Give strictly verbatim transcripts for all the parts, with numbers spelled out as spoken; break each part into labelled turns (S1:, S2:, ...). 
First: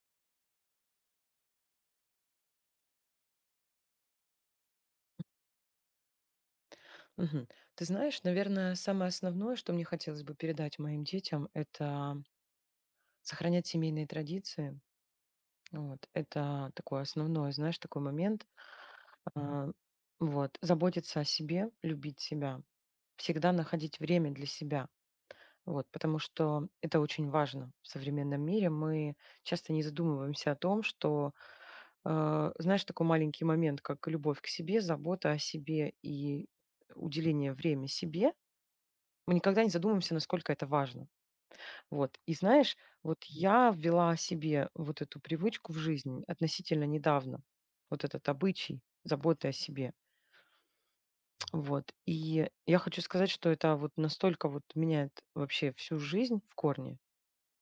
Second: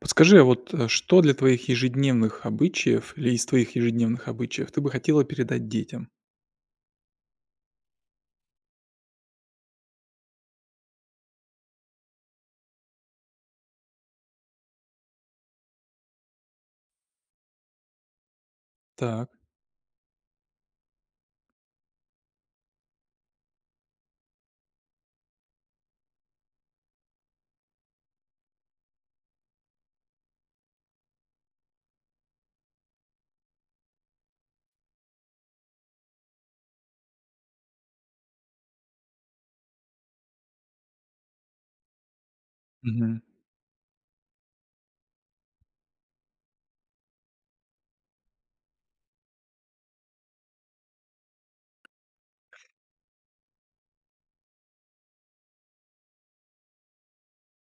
S1: Подскажи, а вот, э, что для твоих ежедневных обычаев или из твоих ежедневных обычаев ты бы хотела передать детям?
S2: Мгм. Ты знаешь, наверное, самое основное, что мне хотелось бы передать моим детям, это сохранять семейные традиции. Вот. Это такое основное, знаешь, такой момент.
S1: Так.
S2: А, Вот. Заботиться о себе, любить себя. Всегда находить время для себя. Вот. Потому что это очень важно в современном мире. Мы часто не задумываемся о том, что, э, знаешь, такой маленький момент, как любовь к себе, забота о себе и уделение времени себе. Мы никогда не задумываемся, насколько это важно. Вот. И знаешь,
S1: Мгм.
S2: вот я ввела себе вот эту привычку в жизнь относительно недавно, вот этот обычай заботы о себе. Вот. И я хочу сказать, что это вот настолько вот меняет вообще всю жизнь в корне.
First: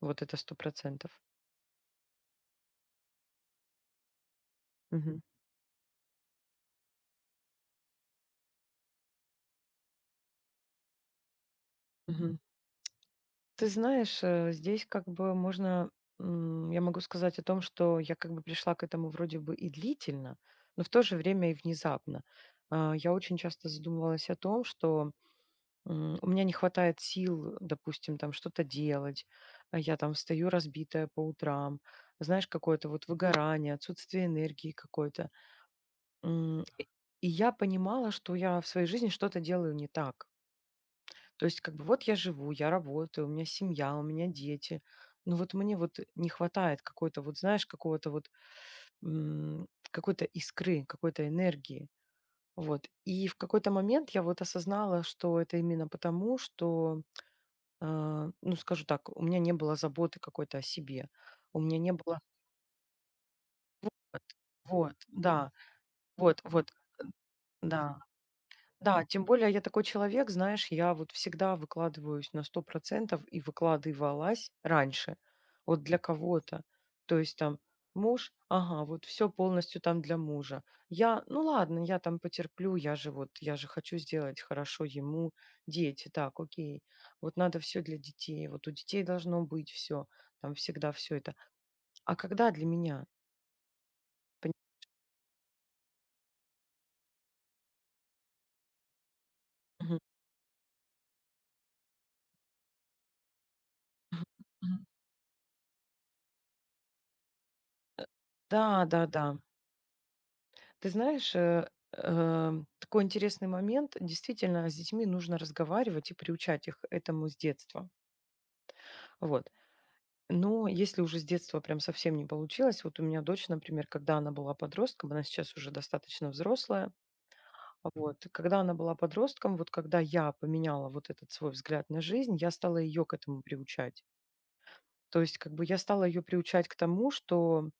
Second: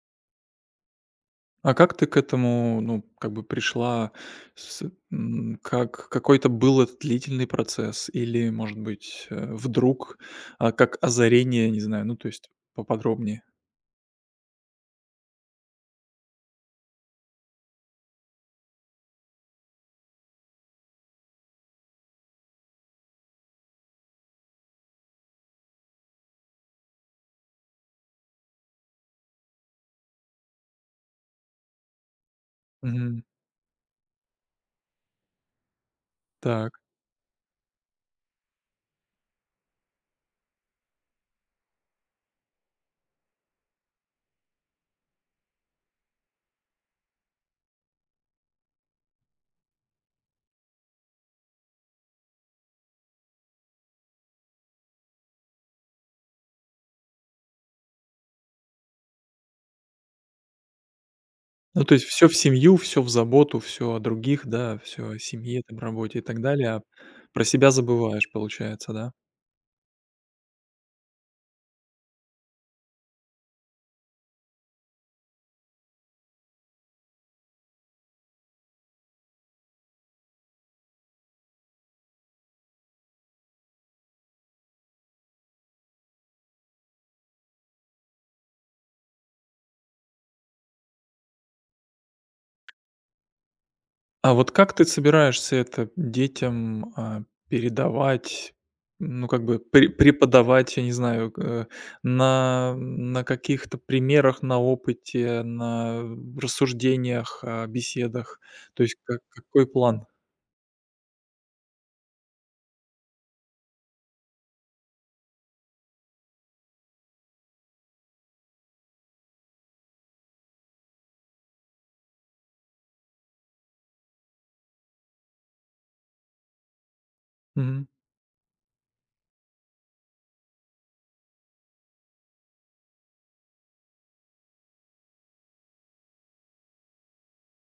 S2: Вот это сто процентов.
S1: А как ты к этому, ну, как бы пришла? С
S2: Мгм.
S1: м, как какой-то был этот длительный процесс или, может быть, э, вдруг, а, как озарение, не знаю, ну, то
S2: Мгм.
S1: есть поподробнее?
S2: Ты знаешь, э, здесь как бы можно, м, я могу сказать о том, что я как бы пришла к этому вроде бы и длительно, но в то же время и внезапно. А, Я очень часто задумывалась о том, что м, у меня не хватает сил, допустим, там что-то делать. а Я там встаю разбитая по утрам, знаешь, какое-то вот
S1: Мгм.
S2: выгорание, отсутствие энергии какой-то. М,
S1: Так.
S2: И я понимала, что я в своей жизни что-то делаю не так. То есть как бы вот я живу, я работаю, у меня семья, у меня дети. Но вот мне вот не хватает какой-то вот, знаешь, какого-то вот м, какой-то искры, какой-то энергии. Вот. И в какой-то момент я вот осознала, что это именно потому, что, а, ну, скажу так, у меня не было заботы какой-то о себе. У меня
S1: Ну,
S2: не
S1: то есть
S2: было...
S1: все в семью, все в заботу, все о
S2: Вот,
S1: других, да,
S2: вот,
S1: все о
S2: да,
S1: семье, там, работе и так
S2: вот,
S1: далее,
S2: вот,
S1: а про себя
S2: да.
S1: забываешь, получается,
S2: Да,
S1: да?
S2: тем более я такой человек, знаешь, я вот всегда выкладываюсь на сто процентов и выкладывалась раньше. Вот для кого-то. То есть там муж, ага, вот все полностью там для мужа. Я, ну ладно, я там потерплю, я же вот, я же хочу сделать хорошо ему, дети, так, окей. Вот надо все для детей, вот у детей должно быть все, там всегда все это. А когда для меня?
S1: А вот
S2: Пони-
S1: как ты собираешься это детям, а, передавать, ну, как бы пре
S2: Мгм.
S1: преподавать, я не знаю, э, на на каких-то
S2: Мгм.
S1: примерах, на
S2: Мгм.
S1: опыте, на рассуждениях, а, беседах?
S2: Да,
S1: То есть
S2: да,
S1: как
S2: да.
S1: какой план?
S2: Ты знаешь, э, э, такой интересный момент. Действительно, с детьми нужно разговаривать и приучать их этому с детства. Вот. Но если уже с детства прям совсем не получилось, вот у меня дочь, например, когда она была подростком, она сейчас уже достаточно взрослая, а вот, и когда она была подростком, вот когда я поменяла вот этот свой взгляд на жизнь, я стала ее к этому приучать. То есть, как бы я стала ее приучать к тому, что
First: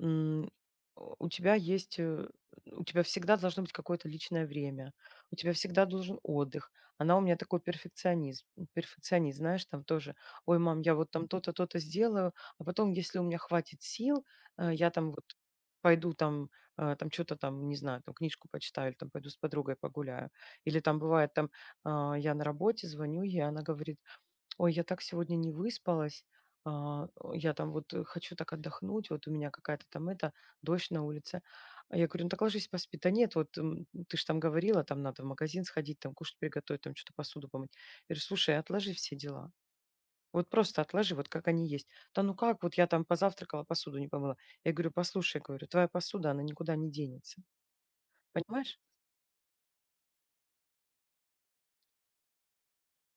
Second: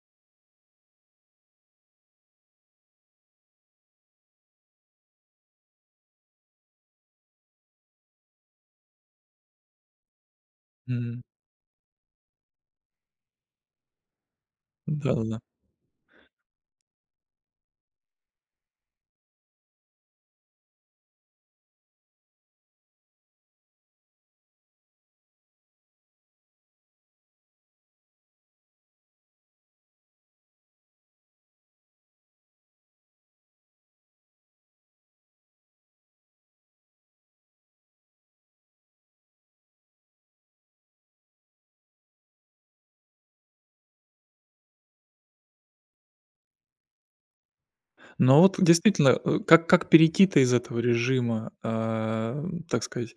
S2: М, о, у тебя есть, э, у тебя всегда должно быть какое-то личное время, у тебя всегда должен отдых. Она у меня такой перфекционизм, перфекционист, знаешь, там тоже, ой, мам, я вот там то-то, то-то сделаю, а потом, если у меня хватит сил, э, я там вот
S1: Да.
S2: пойду там, э, там что-то там, не знаю, там книжку почитаю, или там пойду с подругой погуляю. Или там бывает там, а, я на работе звоню ей, она говорит, ой, я так сегодня не выспалась. а, о, Я там вот э, хочу так отдохнуть, вот у меня какая-то там это, дождь на улице. А я говорю, ну так ложись поспи. Да нет, вот м, ты же там говорила, там надо в магазин сходить, там кушать приготовить, там что-то посуду помыть. Я говорю, слушай, отложи все дела. Вот просто отложи, вот как они есть. Да ну как, вот я там позавтракала, посуду не помыла. Я говорю, послушай, говорю, твоя посуда, она никуда не денется.
S1: Но вот
S2: Понимаешь?
S1: действительно, э, как как перейти-то из этого режима, а, так сказать,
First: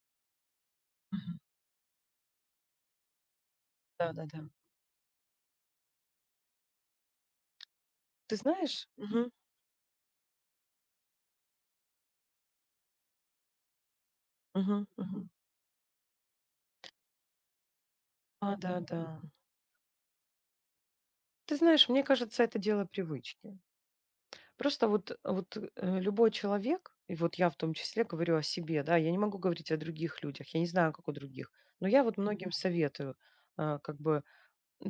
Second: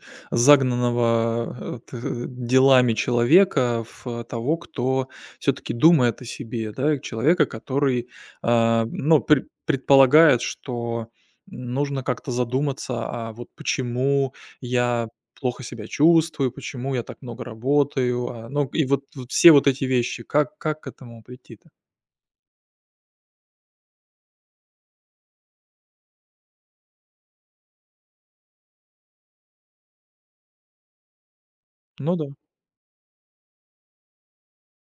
S2: Мгм.
S1: загнанного, э, т делами человека
S2: Да,
S1: в
S2: да, да.
S1: того, кто все таки думает о себе, да, человека, который,
S2: Ты
S1: а,
S2: знаешь?
S1: ну,
S2: Мгм.
S1: пре предполагает, что нужно как-то задуматься, а вот почему
S2: Мгм.
S1: я
S2: Мгм.
S1: плохо себя чувствую, почему я так много работаю, а,
S2: А,
S1: ну,
S2: да,
S1: и
S2: да.
S1: вот вот все вот эти вещи. Как как к этому
S2: Ты
S1: прийти-то?
S2: знаешь, мне кажется, это дело привычки. Просто вот, вот э, любой человек, и вот я в том числе говорю о себе, да, я не могу говорить о других людях, я не знаю, как у других, но я
S1: Ну
S2: вот
S1: да,
S2: многим советую а, как бы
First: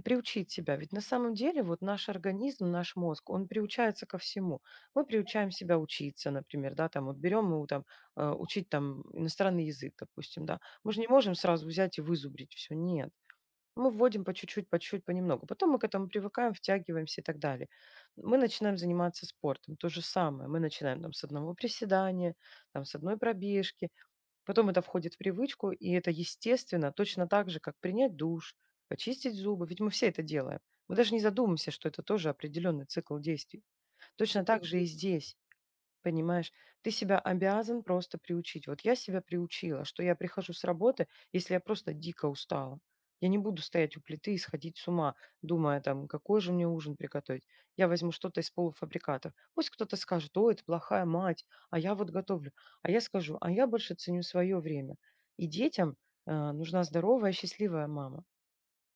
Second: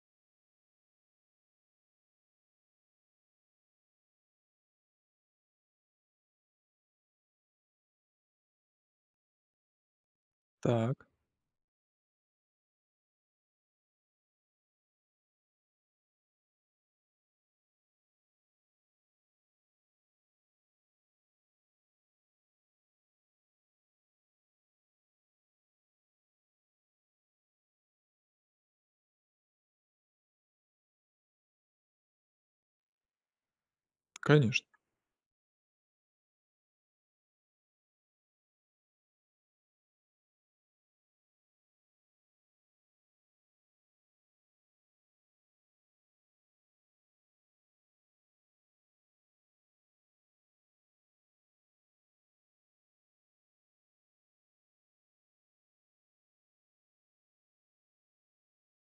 S2: приучить себя. Ведь на самом деле вот наш организм, наш мозг, он приучается ко всему. Мы приучаем себя учиться, например, да, там вот берем мы там э, учить там иностранный язык, допустим, да. Мы же
S1: так,
S2: не можем сразу взять и вызубрить все, нет. Мы вводим по чуть-чуть, по чуть-чуть, понемногу. Потом мы к этому привыкаем, втягиваемся и так далее. Мы начинаем заниматься спортом. То же самое. Мы начинаем там с одного приседания, там с одной пробежки. Потом это входит в привычку, и это естественно, точно так же, как принять душ, почистить зубы. Ведь мы все это делаем. Мы даже не задумываемся, что это тоже определенный цикл действий. Точно так
S1: конечно.
S2: же и здесь. Понимаешь, ты себя обязан просто приучить. Вот я себя приучила, что я прихожу с работы, если я просто дико устала. Я не буду стоять у плиты и сходить с ума, думая там, какой же мне ужин приготовить. Я возьму что-то из полуфабрикатов. Пусть кто-то скажет, о, это плохая мать, а я вот готовлю. А я скажу, а я больше ценю свое время. И детям э, нужна здоровая, счастливая мама.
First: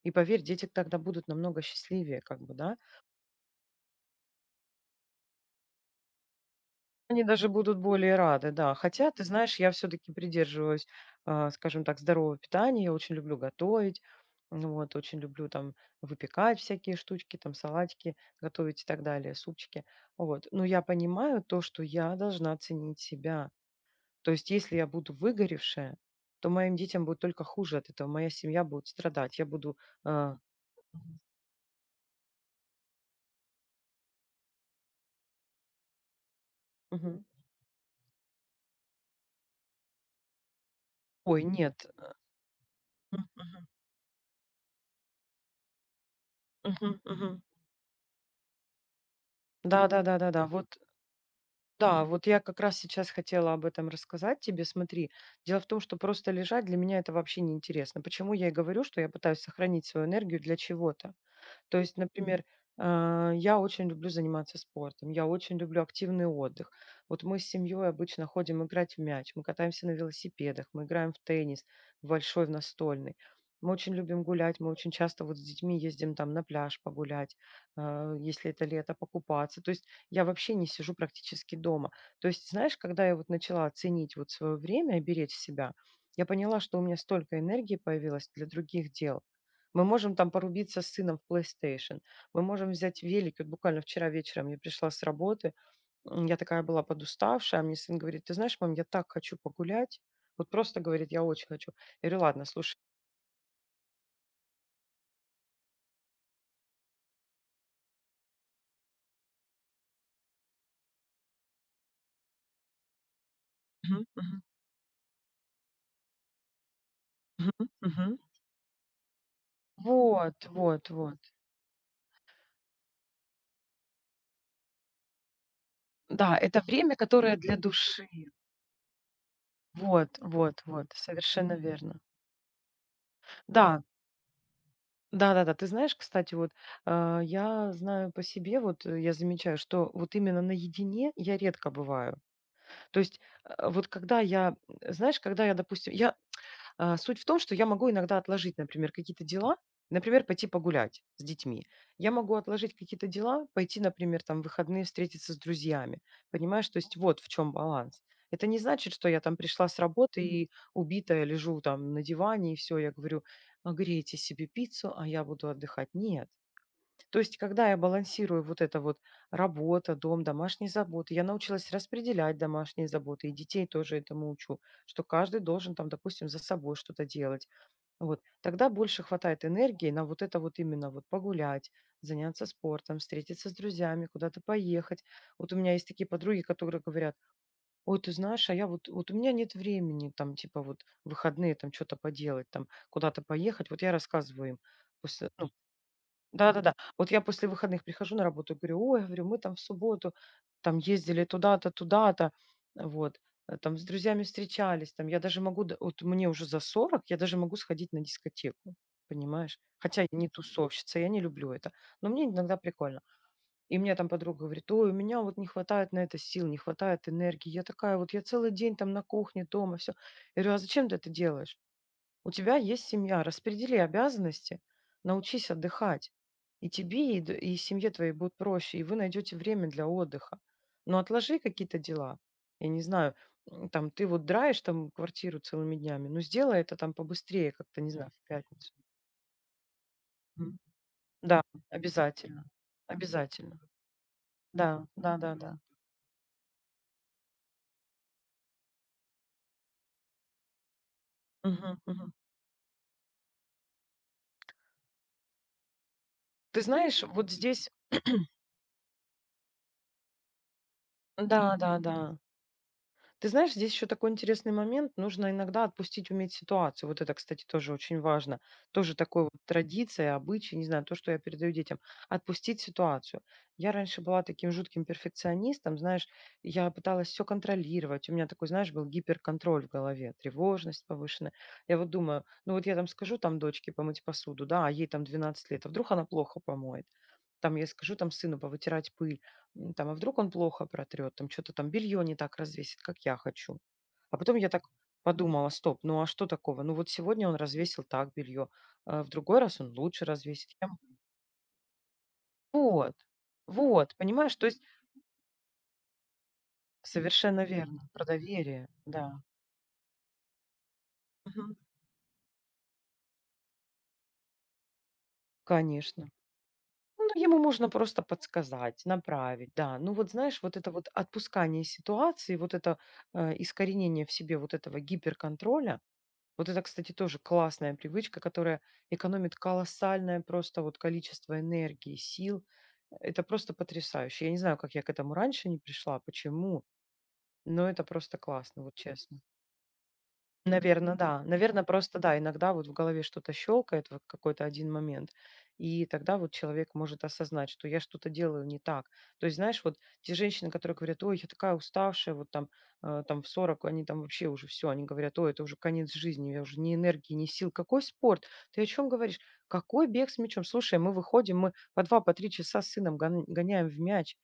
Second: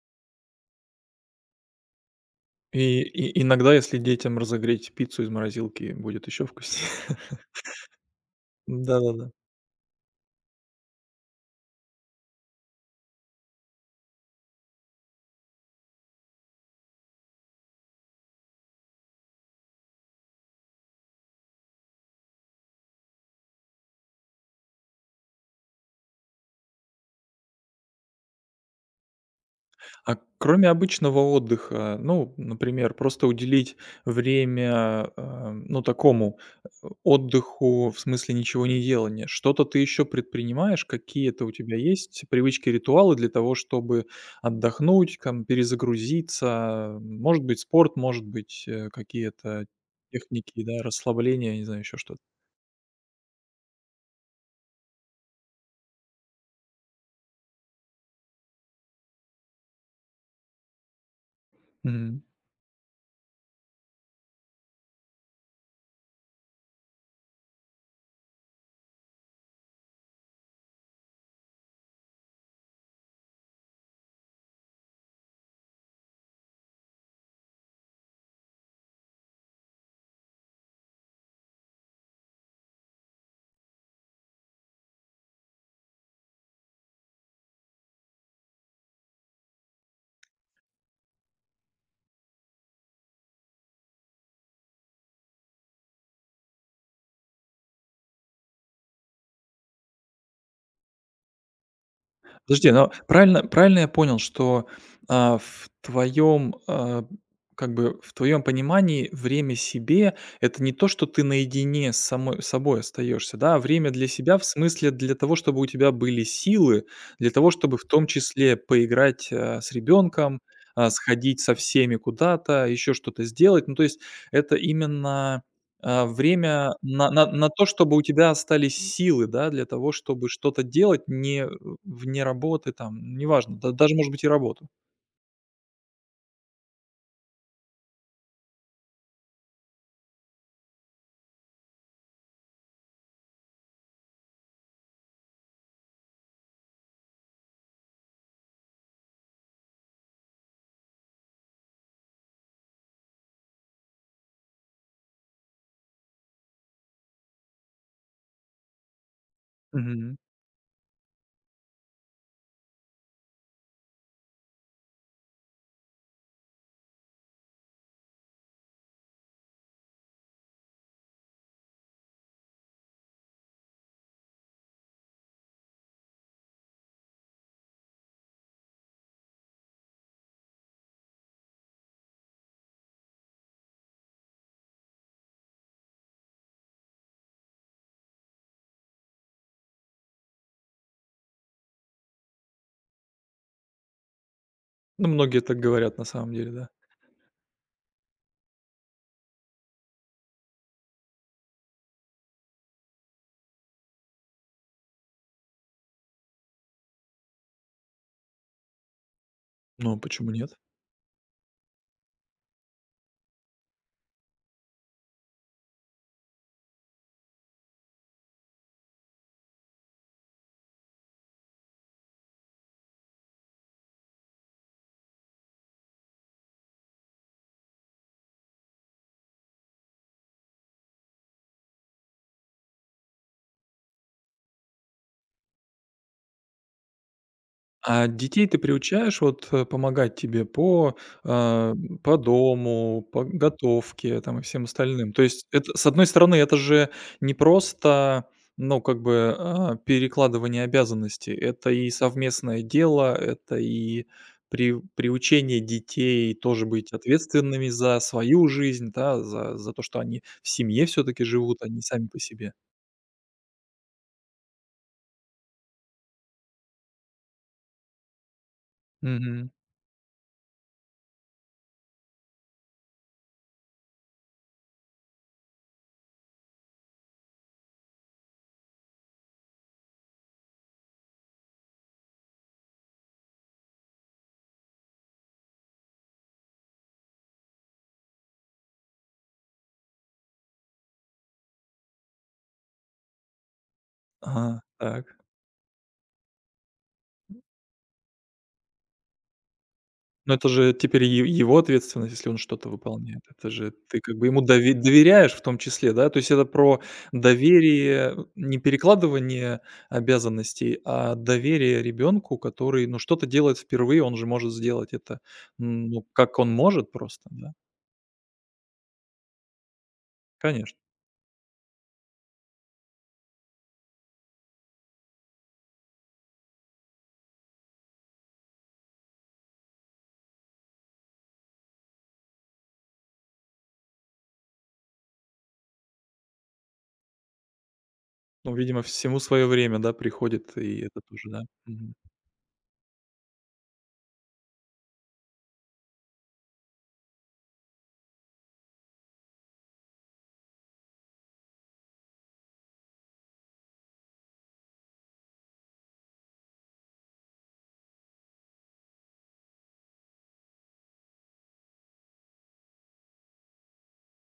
S2: И поверь, дети тогда будут намного счастливее, как бы, да.
S1: И и иногда, если детям разогреть пиццу из морозилки, будет еще вкуснее.
S2: Они даже будут более рады, да. Хотя, ты
S1: Да-да-да.
S2: знаешь, я все-таки придерживаюсь, а, скажем так, здорового питания. Я очень люблю готовить, ну вот, очень люблю там выпекать всякие штучки, там салатики готовить и так далее, супчики. Вот. Но я понимаю то, что я должна ценить себя. То есть, если я буду выгоревшая, то моим детям будет только хуже от этого. Моя семья будет страдать. Я буду...
S1: А
S2: а,
S1: кроме обычного отдыха, ну, например, просто уделить время, э, ну, такому, э,
S2: Мгм.
S1: отдыху, в смысле ничего не делания. Что-то ты еще предпринимаешь?
S2: Ой,
S1: Какие-то у тебя
S2: нет.
S1: есть привычки, ритуалы
S2: Мгм,
S1: для того,
S2: мгм,
S1: чтобы отдохнуть, там, перезагрузиться?
S2: мгм, мгм.
S1: Может быть, спорт, может быть, э, какие-то
S2: Да, да, да, да, да.
S1: техники,
S2: Вот.
S1: да, расслабления, не знаю, еще
S2: Да,
S1: что-то.
S2: вот я как раз сейчас хотела об этом рассказать тебе. Смотри, дело в том, что просто лежать для меня это вообще неинтересно. Почему я и говорю, что я пытаюсь сохранить свою энергию для чего-то. То есть, например, а, я очень люблю заниматься спортом, я очень люблю активный отдых. Вот мы с семьей обычно ходим играть в мяч, мы катаемся на велосипедах, мы играем в теннис, в большой, в настольный. Мы очень любим гулять, мы очень часто вот с детьми ездим там на пляж погулять, а, если это лето, покупаться. То есть я вообще не сижу практически дома. То есть, знаешь, когда я вот начала ценить вот свое время и беречь себя, я поняла, что у меня столько энергии появилось для других дел, мы можем там порубиться с сыном в плейстейшн. Мы можем взять велик. Вот буквально вчера вечером я пришла с работы. м, Я такая была подуставшая. а Мне сын говорит, ты знаешь, мам, я так хочу погулять. Вот просто говорит, я очень хочу. Я говорю, ладно,
S1: Подожди,
S2: слушай.
S1: но правильно правильно я понял, что, а, в твоем, а, как бы в твоем понимании время себе — это не то, что ты наедине с самой собой остаешься, да, а время
S2: Мгм,
S1: для себя
S2: мгм,
S1: в смысле для того, чтобы у тебя были силы, для того,
S2: мгм,
S1: чтобы в том
S2: мгм.
S1: числе поиграть, а, с
S2: Вот,
S1: ребенком, а,
S2: вот, вот.
S1: сходить со всеми куда-то, еще что-то сделать. Ну, то есть это именно а,
S2: Да, это
S1: время
S2: время,
S1: на на
S2: которое
S1: на
S2: для
S1: то, чтобы у
S2: души.
S1: тебя остались силы, да, для того,
S2: Вот,
S1: чтобы
S2: вот,
S1: что-то
S2: вот,
S1: делать не
S2: совершенно
S1: в
S2: верно.
S1: вне работы, там, неважно, да
S2: Да,
S1: даже, может быть, и работу.
S2: да, да, да. Ты знаешь, кстати, вот а, я знаю по себе, вот э, я замечаю, что вот именно наедине я редко бываю. То есть, э, вот когда я, э, знаешь, когда я, допустим, я а, суть в том, что я могу иногда отложить, например, какие-то дела, например, пойти погулять с детьми. Я могу отложить какие-то дела, пойти, например, там в выходные встретиться с друзьями. Понимаешь, то есть вот в чем баланс. Это не значит, что я там пришла с
S1: Мгм.
S2: работы и убитая лежу там на диване, и все, я говорю: «А, грейте себе пиццу, а я буду отдыхать». Нет. То есть, когда я балансирую вот это вот работа, дом, домашние заботы, я научилась распределять домашние заботы, и детей тоже этому учу, что каждый должен там, допустим, за собой что-то делать. Вот. Тогда больше хватает энергии на вот это вот именно вот погулять, заняться спортом, встретиться с друзьями, куда-то поехать. Вот у меня есть такие подруги, которые говорят, ой, ты знаешь, а я вот, вот у меня нет времени там, типа вот в выходные там что-то поделать, там куда-то поехать. Вот я рассказываю им,
S1: Ну,
S2: после,
S1: многие
S2: ну,
S1: так говорят на самом деле, да.
S2: да-да-да. Вот я после выходных прихожу на работу и говорю: "Ой, говорю, мы там в субботу там ездили туда-то, туда-то, вот, э, там с друзьями встречались, там я даже могу, д вот мне уже за сорок, я даже могу сходить на дискотеку, понимаешь?
S1: Ну,
S2: Хотя я не
S1: почему нет?
S2: тусовщица, я не люблю это, но мне иногда прикольно". И мне там подруга говорит: "Ой, у меня вот не хватает на это сил, не хватает энергии". Я такая вот, я целый день там на кухне, дома, все. Я говорю: "А зачем ты это делаешь? У тебя есть семья, распредели обязанности, научись отдыхать. И тебе, и, д- и семье твоей будет проще, и вы найдете время для отдыха. Но отложи какие-то дела. Я не знаю, м, там ты вот драешь там квартиру целыми днями, но сделай это там побыстрее, как-то, не
S1: А
S2: знаю, в
S1: детей ты
S2: пятницу".
S1: приучаешь вот, э, помогать тебе
S2: Мгм.
S1: по,
S2: Да,
S1: а, по
S2: обязательно.
S1: дому, по
S2: Обязательно.
S1: готовке там и всем
S2: Да,
S1: остальным?
S2: да,
S1: То
S2: да,
S1: есть
S2: да.
S1: это, с одной стороны, это же не просто, ну, как бы, а, перекладывание обязанностей, это
S2: Мгм,
S1: и
S2: мгм.
S1: совместное дело, это и при приучение детей
S2: Ты
S1: тоже быть
S2: знаешь, вот
S1: ответственными
S2: здесь,
S1: за свою жизнь, да, за за то, что они в семье все таки
S2: да,
S1: живут,
S2: да,
S1: они
S2: да.
S1: сами по себе.
S2: Ты знаешь, здесь еще такой интересный момент. Нужно иногда отпустить, уметь ситуацию. Вот это, кстати, тоже очень важно. Тоже такой вот
S1: Мгм.
S2: традиция, обычай, не знаю, то, что я передаю детям. Отпустить ситуацию. Я раньше была таким жутким перфекционистом, знаешь, я пыталась все контролировать. У меня такой, знаешь, был гиперконтроль в голове, тревожность повышенная. Я вот думаю, ну вот я там скажу там дочке помыть посуду, да, а ей там двенадцать лет, а вдруг она плохо помоет. Там я скажу там сыну повытирать пыль. М, там, а вдруг он плохо протрет, там что-то там белье не так развесит, как я хочу. А потом я
S1: Ага,
S2: так
S1: так.
S2: подумала, стоп, ну а что такого? Ну вот сегодня он развесил так белье, а в другой раз он лучше
S1: Но это
S2: развесит. Я
S1: же
S2: м-
S1: теперь е его ответственность, если он что-то
S2: Вот,
S1: выполняет. Это же
S2: вот,
S1: ты как бы
S2: понимаешь,
S1: ему
S2: то есть
S1: дове доверяешь в том числе, да? То есть это про
S2: совершенно верно, про
S1: доверие, не
S2: доверие, да.
S1: перекладывание обязанностей, а
S2: Мгм.
S1: доверие ребенку, который, ну, что-то делает впервые, он же может сделать это, м, ну,
S2: Конечно.
S1: как он может
S2: Ну,
S1: просто,
S2: ему
S1: да?
S2: можно просто подсказать, направить, да. Ну вот знаешь, вот это
S1: Конечно.
S2: вот отпускание ситуации, вот это э, искоренение в себе вот этого гиперконтроля. Вот это, кстати, тоже классная привычка, которая экономит колоссальное просто вот количество энергии, сил. Это просто потрясающе. Я не знаю, как я к этому раньше не пришла, почему, но это просто
S1: Ну,
S2: классно, вот
S1: видимо, всему
S2: честно.
S1: свое время, да, приходит и
S2: Наверное,
S1: это
S2: да.
S1: тоже, да?
S2: Наверное,
S1: Мгм.
S2: просто да, иногда вот в голове что-то щелкает, вот какой-то один момент, и тогда вот человек может осознать, что я что-то делаю не так. То есть, знаешь, вот те женщины, которые говорят: "Ой, я такая уставшая", вот там, э, там в сорок, они там вообще уже все, они говорят: "Ой, это уже конец жизни, у меня уже ни энергии, ни сил". Какой спорт? Ты о чем говоришь? Какой бег с мячом? Слушай, мы выходим, мы по два по три часа с сыном гон гоняем в мяч.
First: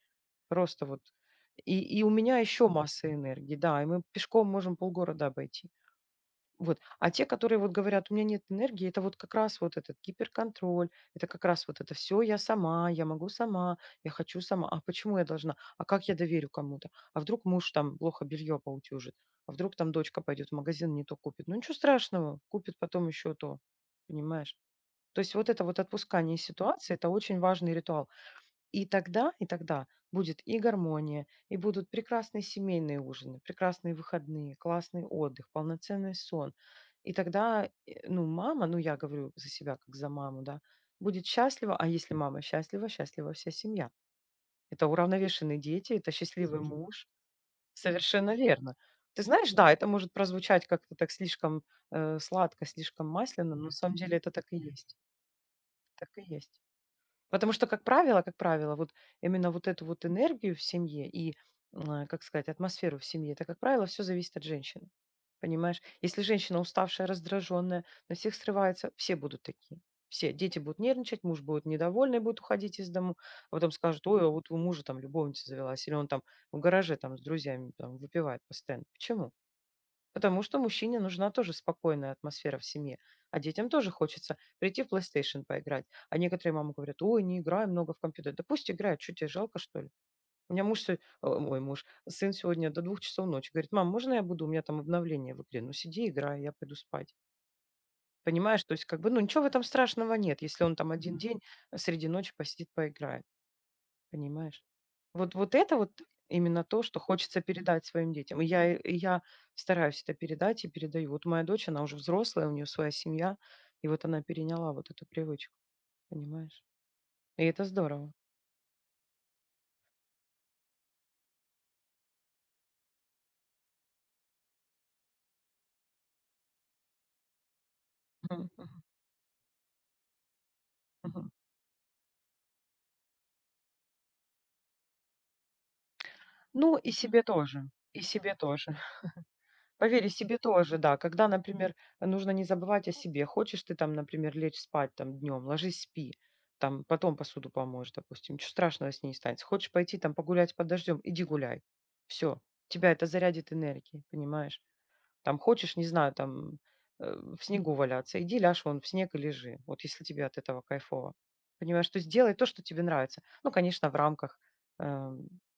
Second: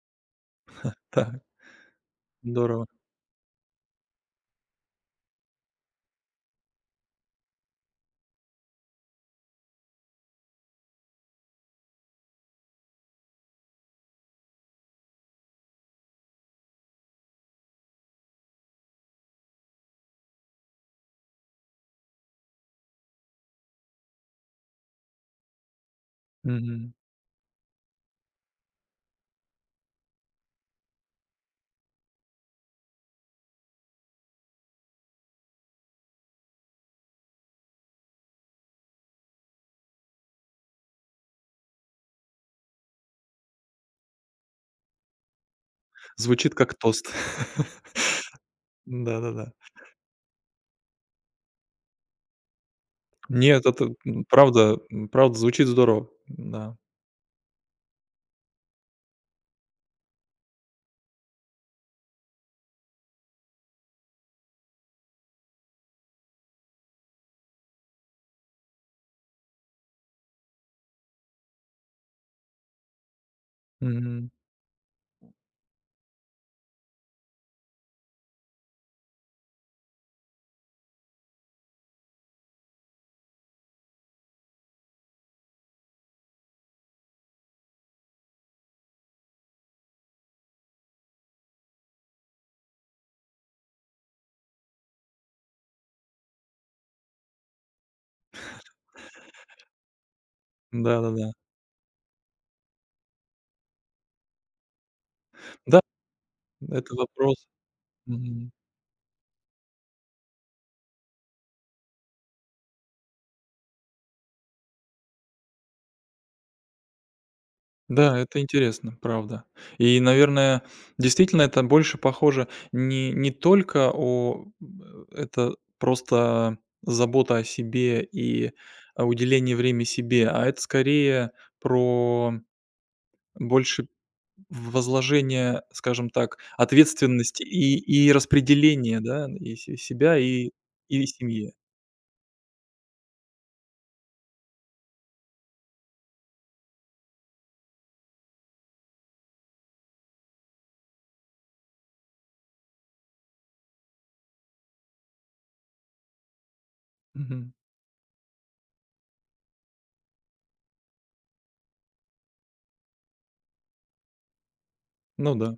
S2: Просто вот.
S1: Так,
S2: И и у меня еще
S1: здорово.
S2: масса энергии, да, и мы пешком можем полгорода обойти. Вот. А те, которые вот говорят, у меня нет энергии, это вот как раз вот этот гиперконтроль, это как раз вот это все я сама, я могу сама, я хочу сама. А почему я должна? А как я доверю кому-то? А вдруг муж там плохо белье поутюжит? А вдруг там дочка пойдет в магазин, не то купит? Ну ничего страшного, купит потом еще то, понимаешь? То есть вот это вот отпускание
S1: Мгм.
S2: ситуации, это очень важный ритуал. И тогда, и тогда будет и гармония, и будут прекрасные семейные ужины, прекрасные выходные, классный отдых, полноценный сон. И тогда, э, ну, мама, ну, я говорю за себя, как за маму, да, будет счастлива, а если мама счастлива, счастлива вся семья. Это уравновешенные дети, это
S1: Звучит
S2: счастливый Мгм.
S1: как
S2: Муж.
S1: тост.
S2: Совершенно верно. Ты
S1: Да-да-да.
S2: знаешь, да, это может прозвучать как-то так слишком э, сладко, слишком масляно, но
S1: Нет,
S2: на
S1: это,
S2: самом деле
S1: м,
S2: это так и
S1: правда,
S2: есть.
S1: м, правда звучит здорово.
S2: Так и есть.
S1: Да.
S2: Потому что, как правило, как правило, вот именно вот эту вот энергию в семье и, м, как сказать, атмосферу в семье, это, как правило, все зависит от женщины. Понимаешь? Если женщина уставшая, раздраженная, на всех срывается, все будут такие. Все. Дети будут нервничать, муж будет недовольный, будет уходить из дому. А потом скажет, ой, а
S1: Мгм.
S2: вот у мужа там любовница завелась, или он там в гараже там с друзьями там выпивает постоянно. Почему? Потому что мужчине нужна тоже спокойная атмосфера в семье. А детям тоже хочется прийти в PlayStation поиграть. А некоторые мамы говорят, ой, не играй много в компьютер. Да пусть играет, что тебе жалко, что ли? У меня муж, сё- о, мой муж, сын сегодня до двух часов ночи говорит, мам, можно я буду, у меня там обновление в игре? Ну сиди, играй, я пойду спать. Понимаешь, то есть как бы, ну ничего в этом страшного нет, если он там один Мгм.
S1: Да-да-да.
S2: День э, среди ночи посидит, поиграет. Понимаешь? Вот вот это
S1: Да,
S2: вот именно то,
S1: это
S2: что хочется
S1: вопрос.
S2: передать своим детям. И
S1: Мгм.
S2: я и я стараюсь это передать и передаю. Вот моя дочь, она уже взрослая, у нее своя семья, и вот она переняла вот эту привычку, понимаешь? И это здорово.
S1: Да, это интересно, правда. И, наверное, действительно, это больше похоже не не только о б это просто забота о себе
S2: Мгм,
S1: и,
S2: мгм,
S1: а, уделение времени себе, а это
S2: мгм.
S1: скорее про больше возложение, скажем так,
S2: Ну, и себе
S1: ответственности
S2: тоже,
S1: и
S2: и
S1: и
S2: себе тоже.
S1: распределение, да, и се
S2: Поверь, и
S1: себя,
S2: себе
S1: и
S2: тоже, да.
S1: и
S2: Когда,
S1: семьи.
S2: например, нужно не забывать о себе. Хочешь ты там, например, лечь спать там днем, ложись, спи. Там потом посуду помоешь, допустим. Ничего страшного с ней не станет. Хочешь пойти там погулять под дождем, иди гуляй. Все. Тебя это зарядит энергией, понимаешь? Там хочешь, не знаю, там э, в
S1: Мгм.
S2: снегу валяться, иди ляжь вон в снег и лежи. Вот если тебе от этого кайфово. Понимаешь, то есть делай то, что тебе нравится. Ну, конечно, в рамках эм,
S1: Ну да.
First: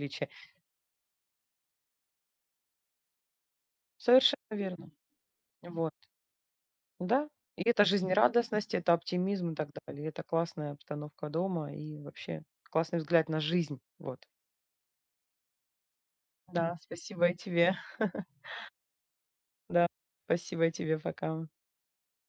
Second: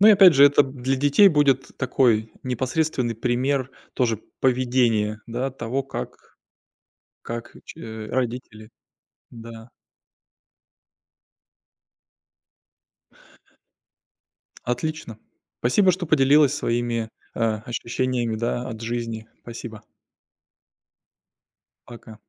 S1: Ну и опять же, это для детей будет такой непосредственный пример тоже
S2: Совершенно верно.
S1: поведения, да, того,
S2: Вот.
S1: как
S2: Да,
S1: как
S2: и это
S1: ч родители.
S2: жизнерадостность, это оптимизм и так
S1: Да.
S2: далее. Это классная обстановка дома и вообще классный взгляд на жизнь. Вот.
S1: Отлично. Спасибо, что поделилась
S2: Да,
S1: своими,
S2: спасибо и
S1: э,
S2: тебе.
S1: ощущениями, да, от жизни. Спасибо.
S2: Да, спасибо и тебе. Пока.
S1: Пока.